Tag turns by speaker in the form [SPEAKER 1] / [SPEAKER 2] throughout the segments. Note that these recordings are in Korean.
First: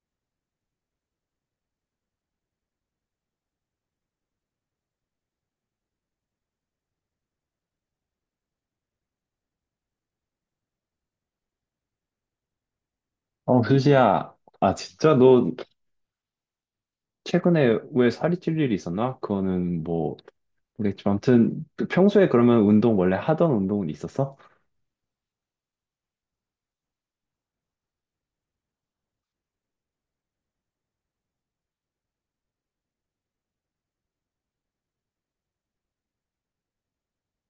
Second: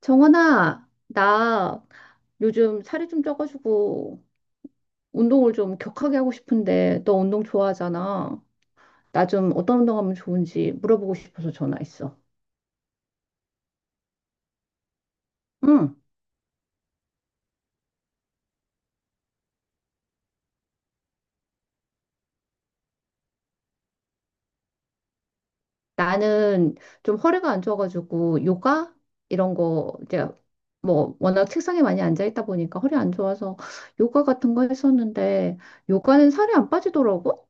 [SPEAKER 1] 정원아, 나 요즘 살이 좀 쪄가지고 운동을 좀 격하게 하고 싶은데 너 운동 좋아하잖아. 나 좀 어떤 운동하면 좋은지 물어보고 싶어서 전화했어.
[SPEAKER 2] 어, 수지야. 아, 진짜 너
[SPEAKER 1] 응.
[SPEAKER 2] 최근에 왜 살이 찔 일이 있었나? 그거는 뭐, 모르겠지만. 아무튼, 평소에 그러면 원래 하던 운동은 있었어?
[SPEAKER 1] 나는 좀 허리가 안 좋아가지고 요가 이런 거 이제 뭐 워낙 책상에 많이 앉아 있다 보니까 허리 안 좋아서 요가 같은 거 했었는데 요가는 살이 안 빠지더라고.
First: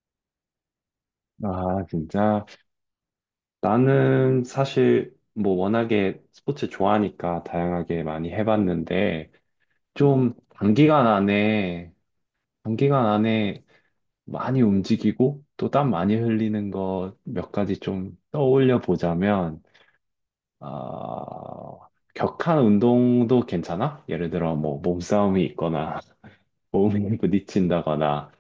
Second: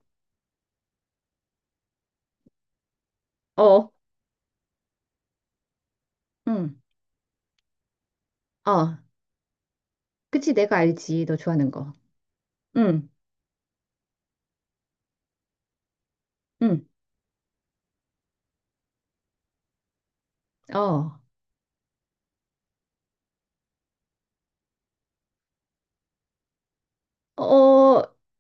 [SPEAKER 2] 아, 진짜.
[SPEAKER 1] 어.
[SPEAKER 2] 나는 사실 뭐 워낙에 스포츠
[SPEAKER 1] 응.
[SPEAKER 2] 좋아하니까 다양하게 많이
[SPEAKER 1] 어.
[SPEAKER 2] 해봤는데, 좀
[SPEAKER 1] 그치, 내가
[SPEAKER 2] 단기간
[SPEAKER 1] 알지. 너 좋아하는 거.
[SPEAKER 2] 안에, 단기간
[SPEAKER 1] 응.
[SPEAKER 2] 안에 많이 움직이고, 또 땀 많이 흘리는
[SPEAKER 1] 응.
[SPEAKER 2] 거 몇 가지 좀 떠올려 보자면,
[SPEAKER 1] 어.
[SPEAKER 2] 어, 격한 운동도 괜찮아? 예를 들어 뭐 몸싸움이 있거나 몸이
[SPEAKER 1] 어,
[SPEAKER 2] 부딪힌다거나.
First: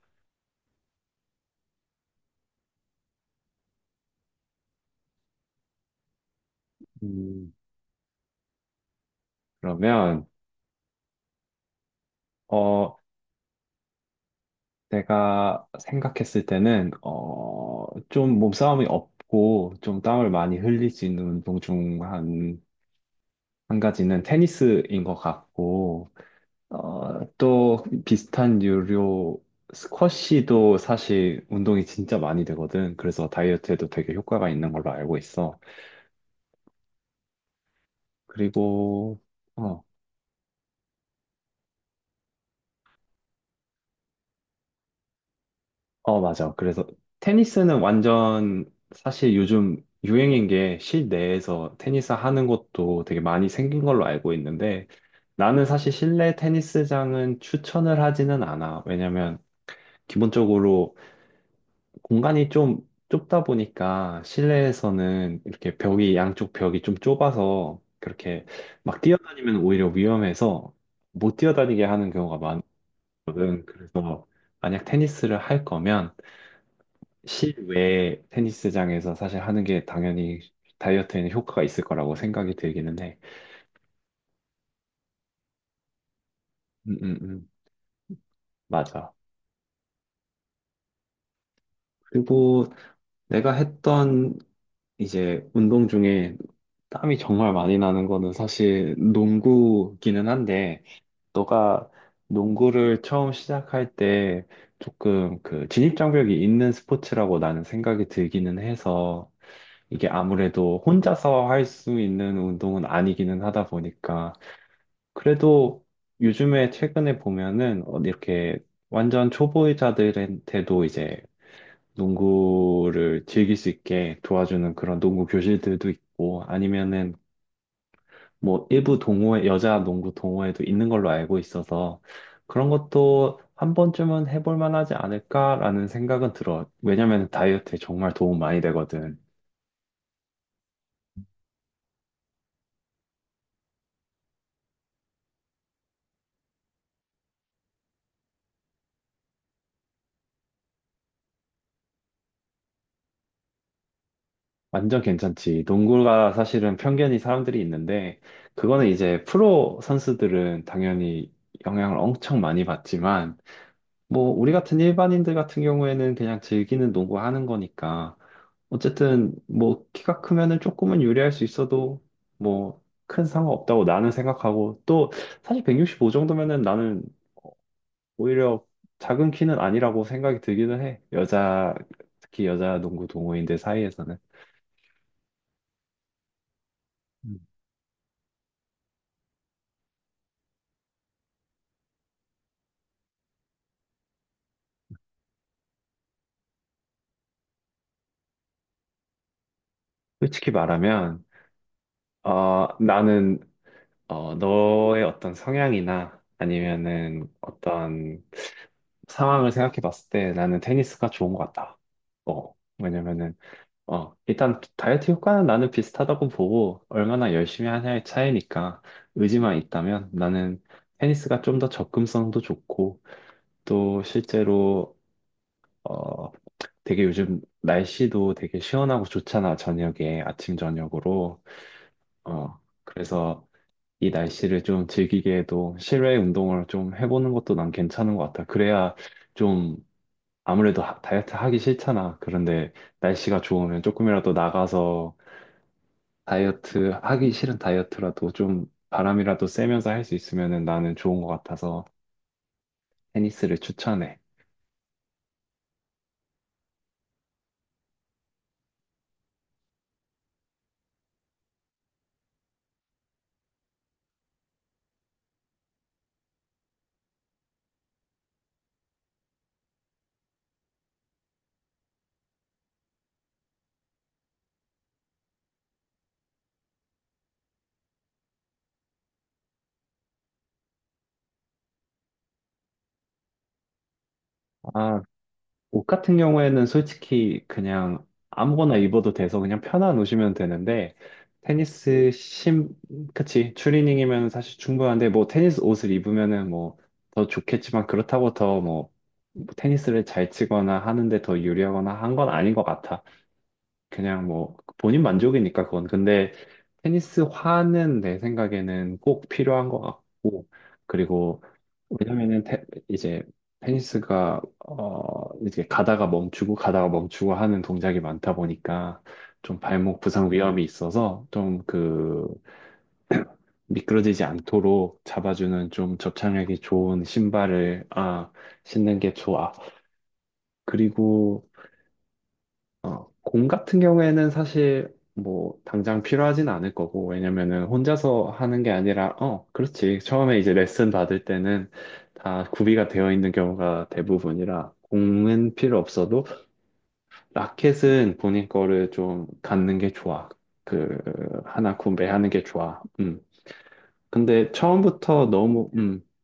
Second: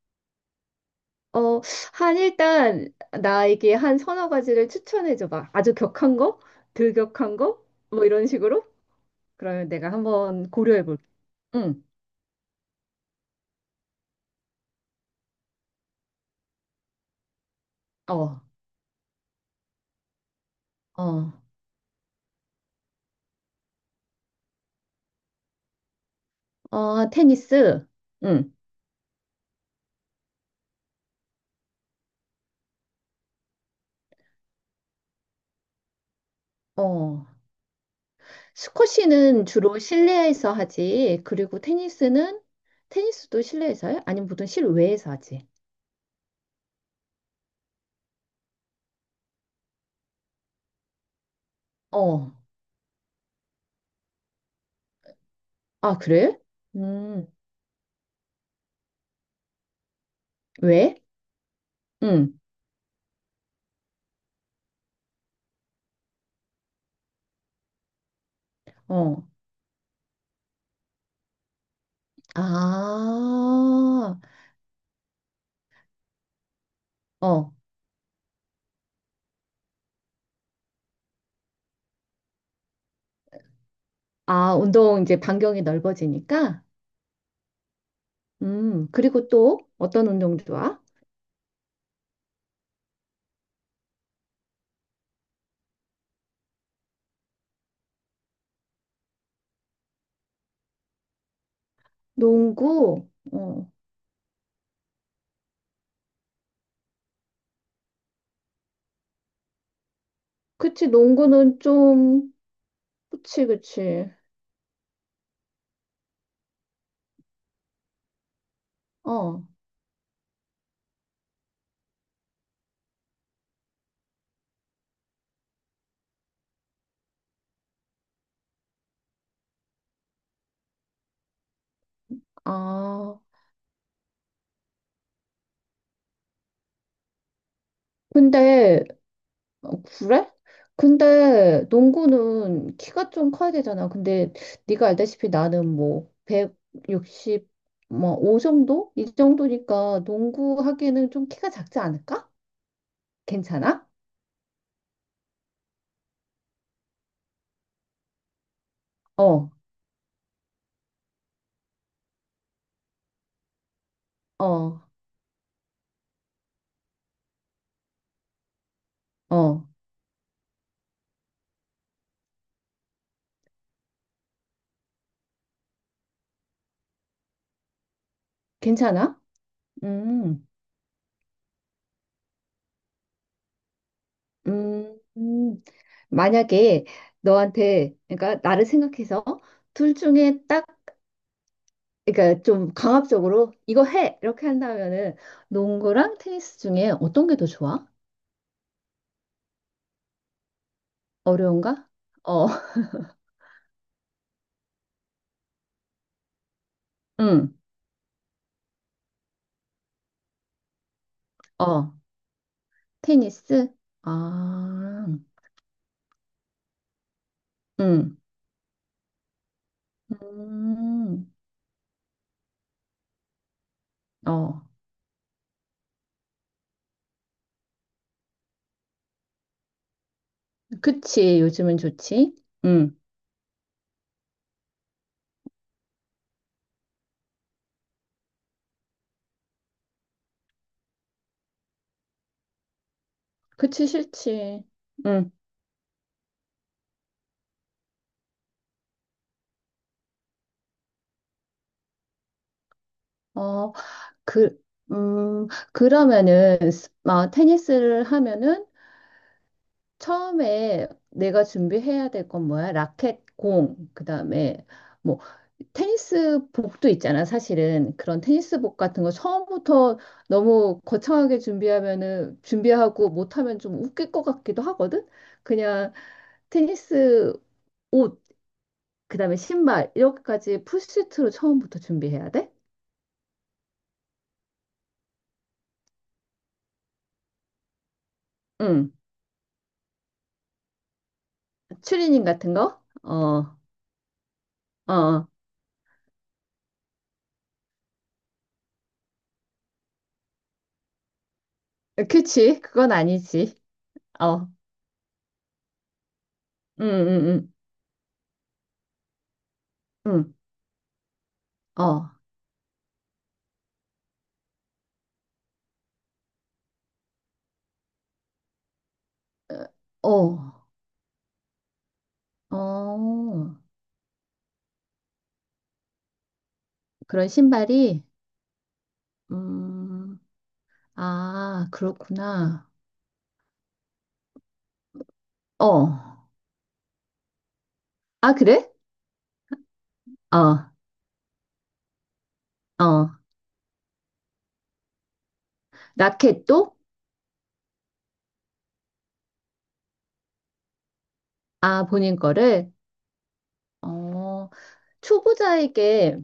[SPEAKER 1] 어, 한 일단 나에게 한 서너 가지를 추천해 줘봐. 아주 격한 거? 덜 격한
[SPEAKER 2] 음,
[SPEAKER 1] 거? 뭐 이런 식으로? 그러면 내가
[SPEAKER 2] 그러면,
[SPEAKER 1] 한번 고려해 볼게. 응.
[SPEAKER 2] 어 내가 생각했을 때는 어좀
[SPEAKER 1] 어.
[SPEAKER 2] 몸싸움이 없고 좀 땀을 많이 흘릴 수 있는
[SPEAKER 1] 어.
[SPEAKER 2] 운동 중 한 가지는 테니스인 것 같고,
[SPEAKER 1] 어,
[SPEAKER 2] 어또
[SPEAKER 1] 테니스. 응.
[SPEAKER 2] 비슷한 유료 스쿼시도 사실 운동이 진짜 많이 되거든. 그래서 다이어트에도 되게 효과가 있는 걸로 알고 있어.
[SPEAKER 1] 어.
[SPEAKER 2] 그리고,
[SPEAKER 1] 스쿼시는 주로
[SPEAKER 2] 어,
[SPEAKER 1] 실내에서 하지. 그리고 테니스는 테니스도 실내에서 해? 아니면 보통 실외에서 하지?
[SPEAKER 2] 어, 맞아. 그래서 테니스는 완전, 사실 요즘 유행인 게 실내에서 테니스
[SPEAKER 1] 어.
[SPEAKER 2] 하는 것도 되게 많이 생긴 걸로 알고 있는데, 나는 사실
[SPEAKER 1] 아,
[SPEAKER 2] 실내
[SPEAKER 1] 그래? 음.
[SPEAKER 2] 테니스장은 추천을 하지는 않아. 왜냐면 기본적으로
[SPEAKER 1] 왜? 응.
[SPEAKER 2] 공간이 좀 좁다 보니까 실내에서는 이렇게 양쪽 벽이 좀 좁아서, 그렇게 막
[SPEAKER 1] 어.
[SPEAKER 2] 뛰어다니면 오히려 위험해서 못 뛰어다니게 하는 경우가 많, 거든.
[SPEAKER 1] 아.
[SPEAKER 2] 그래서 만약 테니스를 할 거면
[SPEAKER 1] 어.
[SPEAKER 2] 실외 테니스장에서 사실 하는 게 당연히 다이어트에는 효과가 있을 거라고 생각이 들기는 해.
[SPEAKER 1] 아, 운동 이제 반경이 넓어지니까?
[SPEAKER 2] 음, 음, 음. 맞아.
[SPEAKER 1] 그리고 또 어떤 운동 좋아?
[SPEAKER 2] 그리고 내가 했던 이제 운동 중에 땀이 정말 많이 나는 거는 사실 농구기는 한데, 너가 농구를
[SPEAKER 1] 농구?
[SPEAKER 2] 처음
[SPEAKER 1] 어,
[SPEAKER 2] 시작할 때 조금 그 진입장벽이 있는 스포츠라고 나는 생각이 들기는 해서, 이게 아무래도
[SPEAKER 1] 그치,
[SPEAKER 2] 혼자서
[SPEAKER 1] 농구는
[SPEAKER 2] 할 수
[SPEAKER 1] 좀,
[SPEAKER 2] 있는 운동은 아니기는
[SPEAKER 1] 그치,
[SPEAKER 2] 하다
[SPEAKER 1] 그치.
[SPEAKER 2] 보니까. 그래도 요즘에 최근에 보면은, 이렇게 완전
[SPEAKER 1] 어,
[SPEAKER 2] 초보자들한테도 이제 농구를 즐길 수 있게 도와주는 그런 농구 교실들도 있고, 아니면은 뭐 일부 동호회, 여자 농구 동호회도 있는 걸로 알고 있어서, 그런
[SPEAKER 1] 아,
[SPEAKER 2] 것도 한 번쯤은 해볼 만하지 않을까라는 생각은 들어. 왜냐면 다이어트에 정말 도움 많이
[SPEAKER 1] 근데,
[SPEAKER 2] 되거든.
[SPEAKER 1] 어, 그래? 근데 농구는 키가 좀 커야 되잖아. 근데 네가 알다시피 나는 뭐, 160, 뭐, 5 정도? 이 정도니까 농구 하기에는 좀 키가 작지 않을까? 괜찮아?
[SPEAKER 2] 완전 괜찮지. 농구가 사실은 편견이 사람들이 있는데, 그거는 이제
[SPEAKER 1] 어,
[SPEAKER 2] 프로 선수들은 당연히 영향을 엄청 많이 받지만, 뭐, 우리 같은
[SPEAKER 1] 어,
[SPEAKER 2] 일반인들 같은 경우에는 그냥 즐기는 농구 하는 거니까, 어쨌든,
[SPEAKER 1] 어,
[SPEAKER 2] 뭐, 키가 크면은 조금은 유리할 수 있어도, 뭐, 큰 상관없다고 나는 생각하고, 또, 사실 165 정도면은 나는 오히려
[SPEAKER 1] 괜찮아?
[SPEAKER 2] 작은 키는 아니라고 생각이
[SPEAKER 1] 음.
[SPEAKER 2] 들기는 해. 여자, 특히 여자 농구 동호인들 사이에서는.
[SPEAKER 1] 음, 음, 만약에
[SPEAKER 2] 음.
[SPEAKER 1] 너한테, 그러니까 나를 생각해서 둘 중에 딱, 그러니까 좀 강압적으로 이거 해! 이렇게 한다면은 농구랑 테니스 중에 어떤 게 더 좋아?
[SPEAKER 2] 솔직히 말하면,
[SPEAKER 1] 어려운가? 어,
[SPEAKER 2] 나는, 너의 어떤 성향이나 아니면은
[SPEAKER 1] 응,
[SPEAKER 2] 어떤 상황을 생각해 봤을 때 나는 테니스가 좋은 것 같다.
[SPEAKER 1] 어,
[SPEAKER 2] 어, 왜냐면은,
[SPEAKER 1] 테니스?
[SPEAKER 2] 일단
[SPEAKER 1] 아,
[SPEAKER 2] 다이어트 효과는 나는 비슷하다고 보고 얼마나 열심히 하냐의
[SPEAKER 1] 응,
[SPEAKER 2] 차이니까, 의지만 있다면 나는
[SPEAKER 1] 음,
[SPEAKER 2] 테니스가 좀 더 접근성도 좋고, 또
[SPEAKER 1] 어,
[SPEAKER 2] 실제로 어, 되게 요즘 날씨도 되게 시원하고 좋잖아. 저녁에, 아침
[SPEAKER 1] 그치,
[SPEAKER 2] 저녁으로.
[SPEAKER 1] 요즘은 좋지?
[SPEAKER 2] 어,
[SPEAKER 1] 응,
[SPEAKER 2] 그래서 이 날씨를 좀 즐기게 해도 실외 운동을 좀 해보는 것도 난 괜찮은 것 같아. 그래야 좀 아무래도, 다이어트 하기 싫잖아. 그런데 날씨가 좋으면
[SPEAKER 1] 그치,
[SPEAKER 2] 조금이라도
[SPEAKER 1] 싫지.
[SPEAKER 2] 나가서
[SPEAKER 1] 응,
[SPEAKER 2] 다이어트 하기 싫은 다이어트라도 좀 바람이라도 쐬면서 할 수 있으면 나는 좋은 것 같아서 테니스를
[SPEAKER 1] 어,
[SPEAKER 2] 추천해.
[SPEAKER 1] 그, 음, 그러면은, 아, 테니스를 하면은 처음에 내가 준비해야 될 건 뭐야? 라켓, 공, 그다음에 뭐 테니스 복도 있잖아, 사실은. 그런 테니스 복 같은 거 처음부터 너무 거창하게 준비하면은 준비하고 못하면 좀 웃길 것 같기도 하거든. 그냥 테니스 옷, 그다음에 신발 이렇게까지 풀세트로 처음부터 준비해야 돼?
[SPEAKER 2] 아, 옷 같은 경우에는 솔직히 그냥 아무거나
[SPEAKER 1] 응.
[SPEAKER 2] 입어도 돼서 그냥 편한 옷이면 되는데, 테니스
[SPEAKER 1] 추리닝 같은
[SPEAKER 2] 심,
[SPEAKER 1] 거? 어.
[SPEAKER 2] 그치. 추리닝이면 사실 충분한데, 뭐
[SPEAKER 1] 어.
[SPEAKER 2] 테니스 옷을 입으면은 뭐 더 좋겠지만, 그렇다고 더 뭐 테니스를 잘 치거나 하는데 더 유리하거나 한 건 아닌
[SPEAKER 1] 그치.
[SPEAKER 2] 것
[SPEAKER 1] 그건
[SPEAKER 2] 같아.
[SPEAKER 1] 아니지.
[SPEAKER 2] 그냥
[SPEAKER 1] 어.
[SPEAKER 2] 뭐 본인 만족이니까, 그건. 근데
[SPEAKER 1] 응, 응, 응.
[SPEAKER 2] 테니스화는 내 생각에는 꼭 필요한 것
[SPEAKER 1] 응.
[SPEAKER 2] 같고, 그리고,
[SPEAKER 1] 어.
[SPEAKER 2] 왜냐면은 이제 테니스가 이제 가다가 멈추고 가다가 멈추고 하는 동작이 많다 보니까, 좀 발목 부상
[SPEAKER 1] 어,
[SPEAKER 2] 위험이 있어서 좀 그
[SPEAKER 1] 어,
[SPEAKER 2] 미끄러지지 않도록 잡아주는 좀 접착력이 좋은
[SPEAKER 1] 그런
[SPEAKER 2] 신발을
[SPEAKER 1] 신발이,
[SPEAKER 2] 신는 게 좋아.
[SPEAKER 1] 음,
[SPEAKER 2] 그리고,
[SPEAKER 1] 아, 그렇구나.
[SPEAKER 2] 공 같은 경우에는 사실 뭐
[SPEAKER 1] 어,
[SPEAKER 2] 당장 필요하진 않을 거고, 왜냐면은 혼자서
[SPEAKER 1] 아,
[SPEAKER 2] 하는 게
[SPEAKER 1] 그래?
[SPEAKER 2] 아니라. 그렇지, 처음에 이제
[SPEAKER 1] 어,
[SPEAKER 2] 레슨 받을 때는 다 구비가
[SPEAKER 1] 어,
[SPEAKER 2] 되어 있는 경우가 대부분이라 공은 필요 없어도,
[SPEAKER 1] 라켓도?
[SPEAKER 2] 라켓은 본인 거를 좀 갖는 게 좋아. 그 하나
[SPEAKER 1] 아, 본인
[SPEAKER 2] 구매하는 게
[SPEAKER 1] 거를?
[SPEAKER 2] 좋아. 근데
[SPEAKER 1] 어,
[SPEAKER 2] 처음부터 너무,
[SPEAKER 1] 초보자에게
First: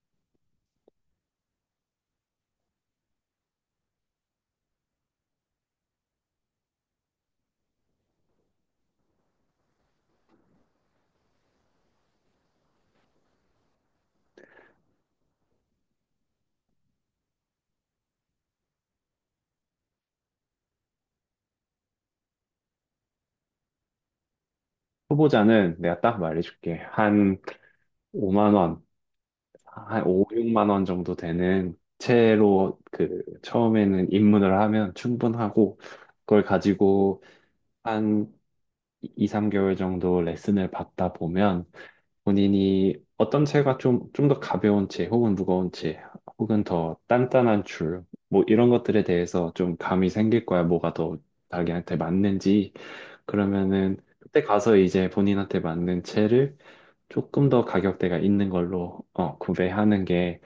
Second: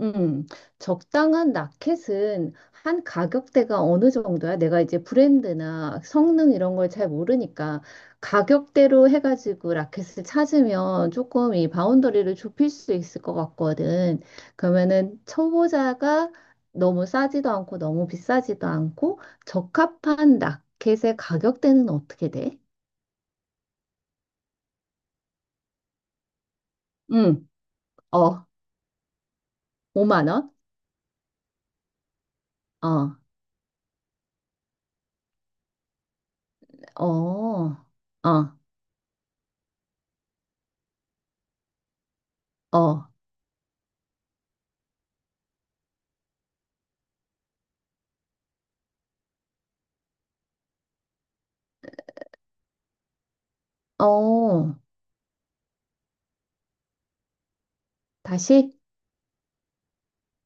[SPEAKER 1] 음, 적당한 라켓은 한 가격대가 어느 정도야? 내가 이제 브랜드나 성능 이런 걸 잘 모르니까 가격대로 해가지고 라켓을 찾으면 조금 이 바운더리를 좁힐 수 있을 것 같거든. 그러면은 초보자가 너무 싸지도 않고 너무 비싸지도 않고 적합한 라켓의 가격대는 어떻게 돼?
[SPEAKER 2] 초보자는 내가 딱 말해줄게. 한
[SPEAKER 1] 응, 어,
[SPEAKER 2] 5만 원, 한 5,
[SPEAKER 1] 5만 원?
[SPEAKER 2] 6만 원 정도 되는 채로
[SPEAKER 1] 어,
[SPEAKER 2] 그 처음에는 입문을 하면 충분하고, 그걸
[SPEAKER 1] 어,
[SPEAKER 2] 가지고 한
[SPEAKER 1] 어,
[SPEAKER 2] 2, 3개월 정도 레슨을 받다 보면 본인이
[SPEAKER 1] 어,
[SPEAKER 2] 어떤 채가, 좀 더 가벼운 채 혹은 무거운 채 혹은 더 단단한 줄 뭐 이런 것들에 대해서 좀 감이 생길 거야. 뭐가 더 자기한테 맞는지. 그러면은 그때 가서
[SPEAKER 1] 어,
[SPEAKER 2] 이제 본인한테 맞는 채를 조금 더 가격대가 있는
[SPEAKER 1] 다시?
[SPEAKER 2] 걸로, 구매하는 게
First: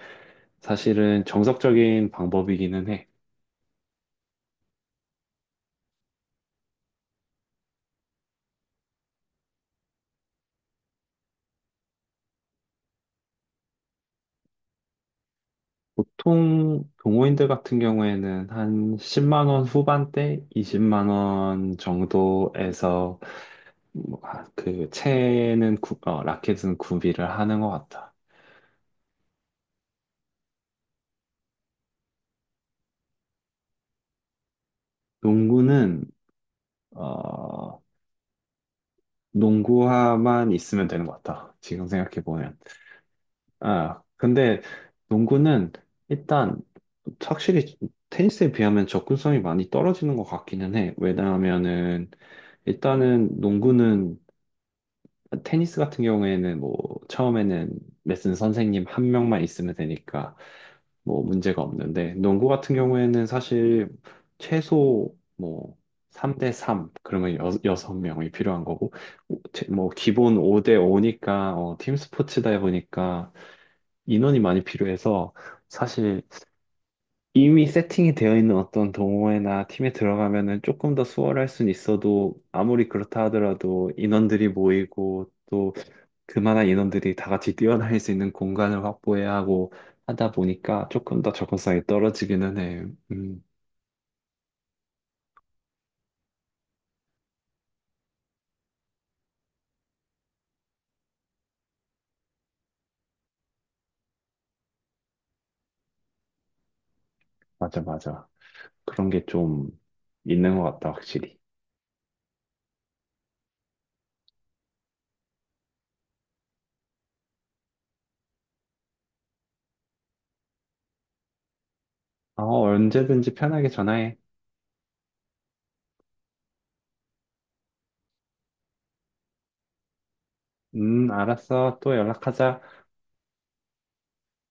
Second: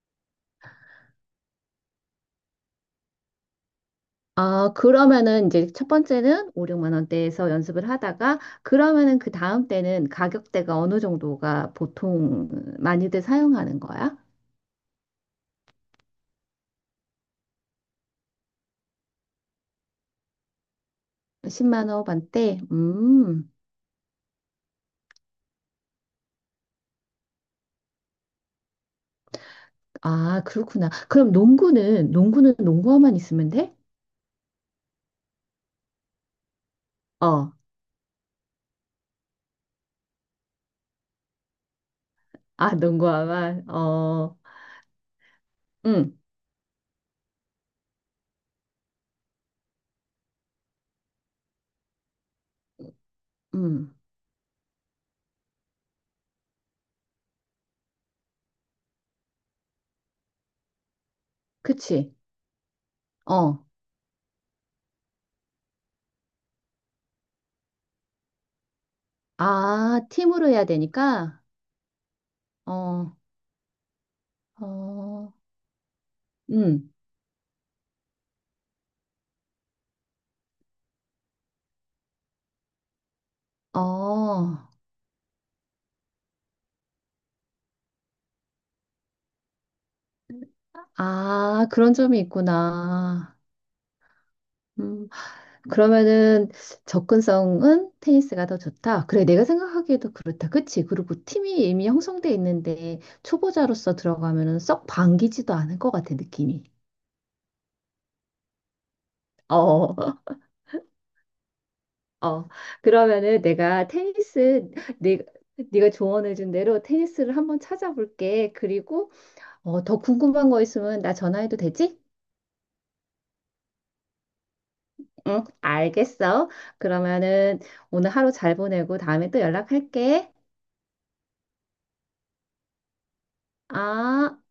[SPEAKER 2] 사실은 정석적인 방법이기는 해.
[SPEAKER 1] 아, 그러면은 이제 첫 번째는 5, 6만 원대에서 연습을 하다가 그러면은 그 다음 때는 가격대가 어느 정도가 보통 많이들 사용하는 거야?
[SPEAKER 2] 보통 동호인들 같은 경우에는 한 10만 원 후반대, 20만 원
[SPEAKER 1] 10만 원반대?
[SPEAKER 2] 정도에서
[SPEAKER 1] 음.
[SPEAKER 2] 뭐, 아, 라켓은 구비를 하는 것 같아.
[SPEAKER 1] 아, 그렇구나. 그럼 농구는 농구화만 있으면 돼?
[SPEAKER 2] 농구는,
[SPEAKER 1] 어.
[SPEAKER 2] 어, 농구화만 있으면 되는 것 같다. 지금 생각해 보면.
[SPEAKER 1] 아, 농구화만.
[SPEAKER 2] 아,
[SPEAKER 1] 어.
[SPEAKER 2] 근데 농구는
[SPEAKER 1] 음.
[SPEAKER 2] 일단 확실히 테니스에 비하면 접근성이 많이 떨어지는 것 같기는 해. 왜냐하면은 일단은
[SPEAKER 1] 음.
[SPEAKER 2] 농구는 테니스 같은 경우에는 뭐 처음에는 레슨 선생님 한 명만 있으면 되니까 뭐 문제가
[SPEAKER 1] 그치.
[SPEAKER 2] 없는데, 농구 같은 경우에는
[SPEAKER 1] 어.
[SPEAKER 2] 사실 최소 뭐 3대 3, 그러면 여섯 명이 필요한 거고, 뭐
[SPEAKER 1] 아,
[SPEAKER 2] 기본
[SPEAKER 1] 팀으로 해야
[SPEAKER 2] 5대
[SPEAKER 1] 되니까.
[SPEAKER 2] 5니까 팀 스포츠다
[SPEAKER 1] 어.
[SPEAKER 2] 보니까 인원이 많이
[SPEAKER 1] 어.
[SPEAKER 2] 필요해서, 사실
[SPEAKER 1] 음.
[SPEAKER 2] 이미 세팅이 되어 있는 어떤 동호회나 팀에 들어가면은 조금 더 수월할 순 있어도 아무리 그렇다 하더라도 인원들이
[SPEAKER 1] 어.
[SPEAKER 2] 모이고, 또 그만한 인원들이 다 같이 뛰어다닐 수 있는 공간을 확보해야 하고 하다 보니까 조금 더
[SPEAKER 1] 아,
[SPEAKER 2] 접근성이
[SPEAKER 1] 그런 점이
[SPEAKER 2] 떨어지기는 해.
[SPEAKER 1] 있구나.
[SPEAKER 2] 음,
[SPEAKER 1] 음, 그러면은 접근성은 테니스가 더 좋다. 그래, 내가 생각하기에도 그렇다. 그치? 그리고 팀이 이미 형성돼 있는데 초보자로서 들어가면은 썩 반기지도 않을 것 같아, 느낌이.
[SPEAKER 2] 맞아, 맞아. 그런 게 좀
[SPEAKER 1] 어,
[SPEAKER 2] 있는 것 같다, 확실히.
[SPEAKER 1] 어. 그러면은 내가 테니스, 네, 네가 조언해준 대로 테니스를 한번 찾아볼게. 그리고 어, 더 궁금한 거 있으면 나 전화해도 되지?
[SPEAKER 2] 언제든지 편하게 전화해.
[SPEAKER 1] 응, 알겠어. 그러면은 오늘 하루 잘 보내고 다음에 또 연락할게.
[SPEAKER 2] 알았어. 또 연락하자.
[SPEAKER 1] 아.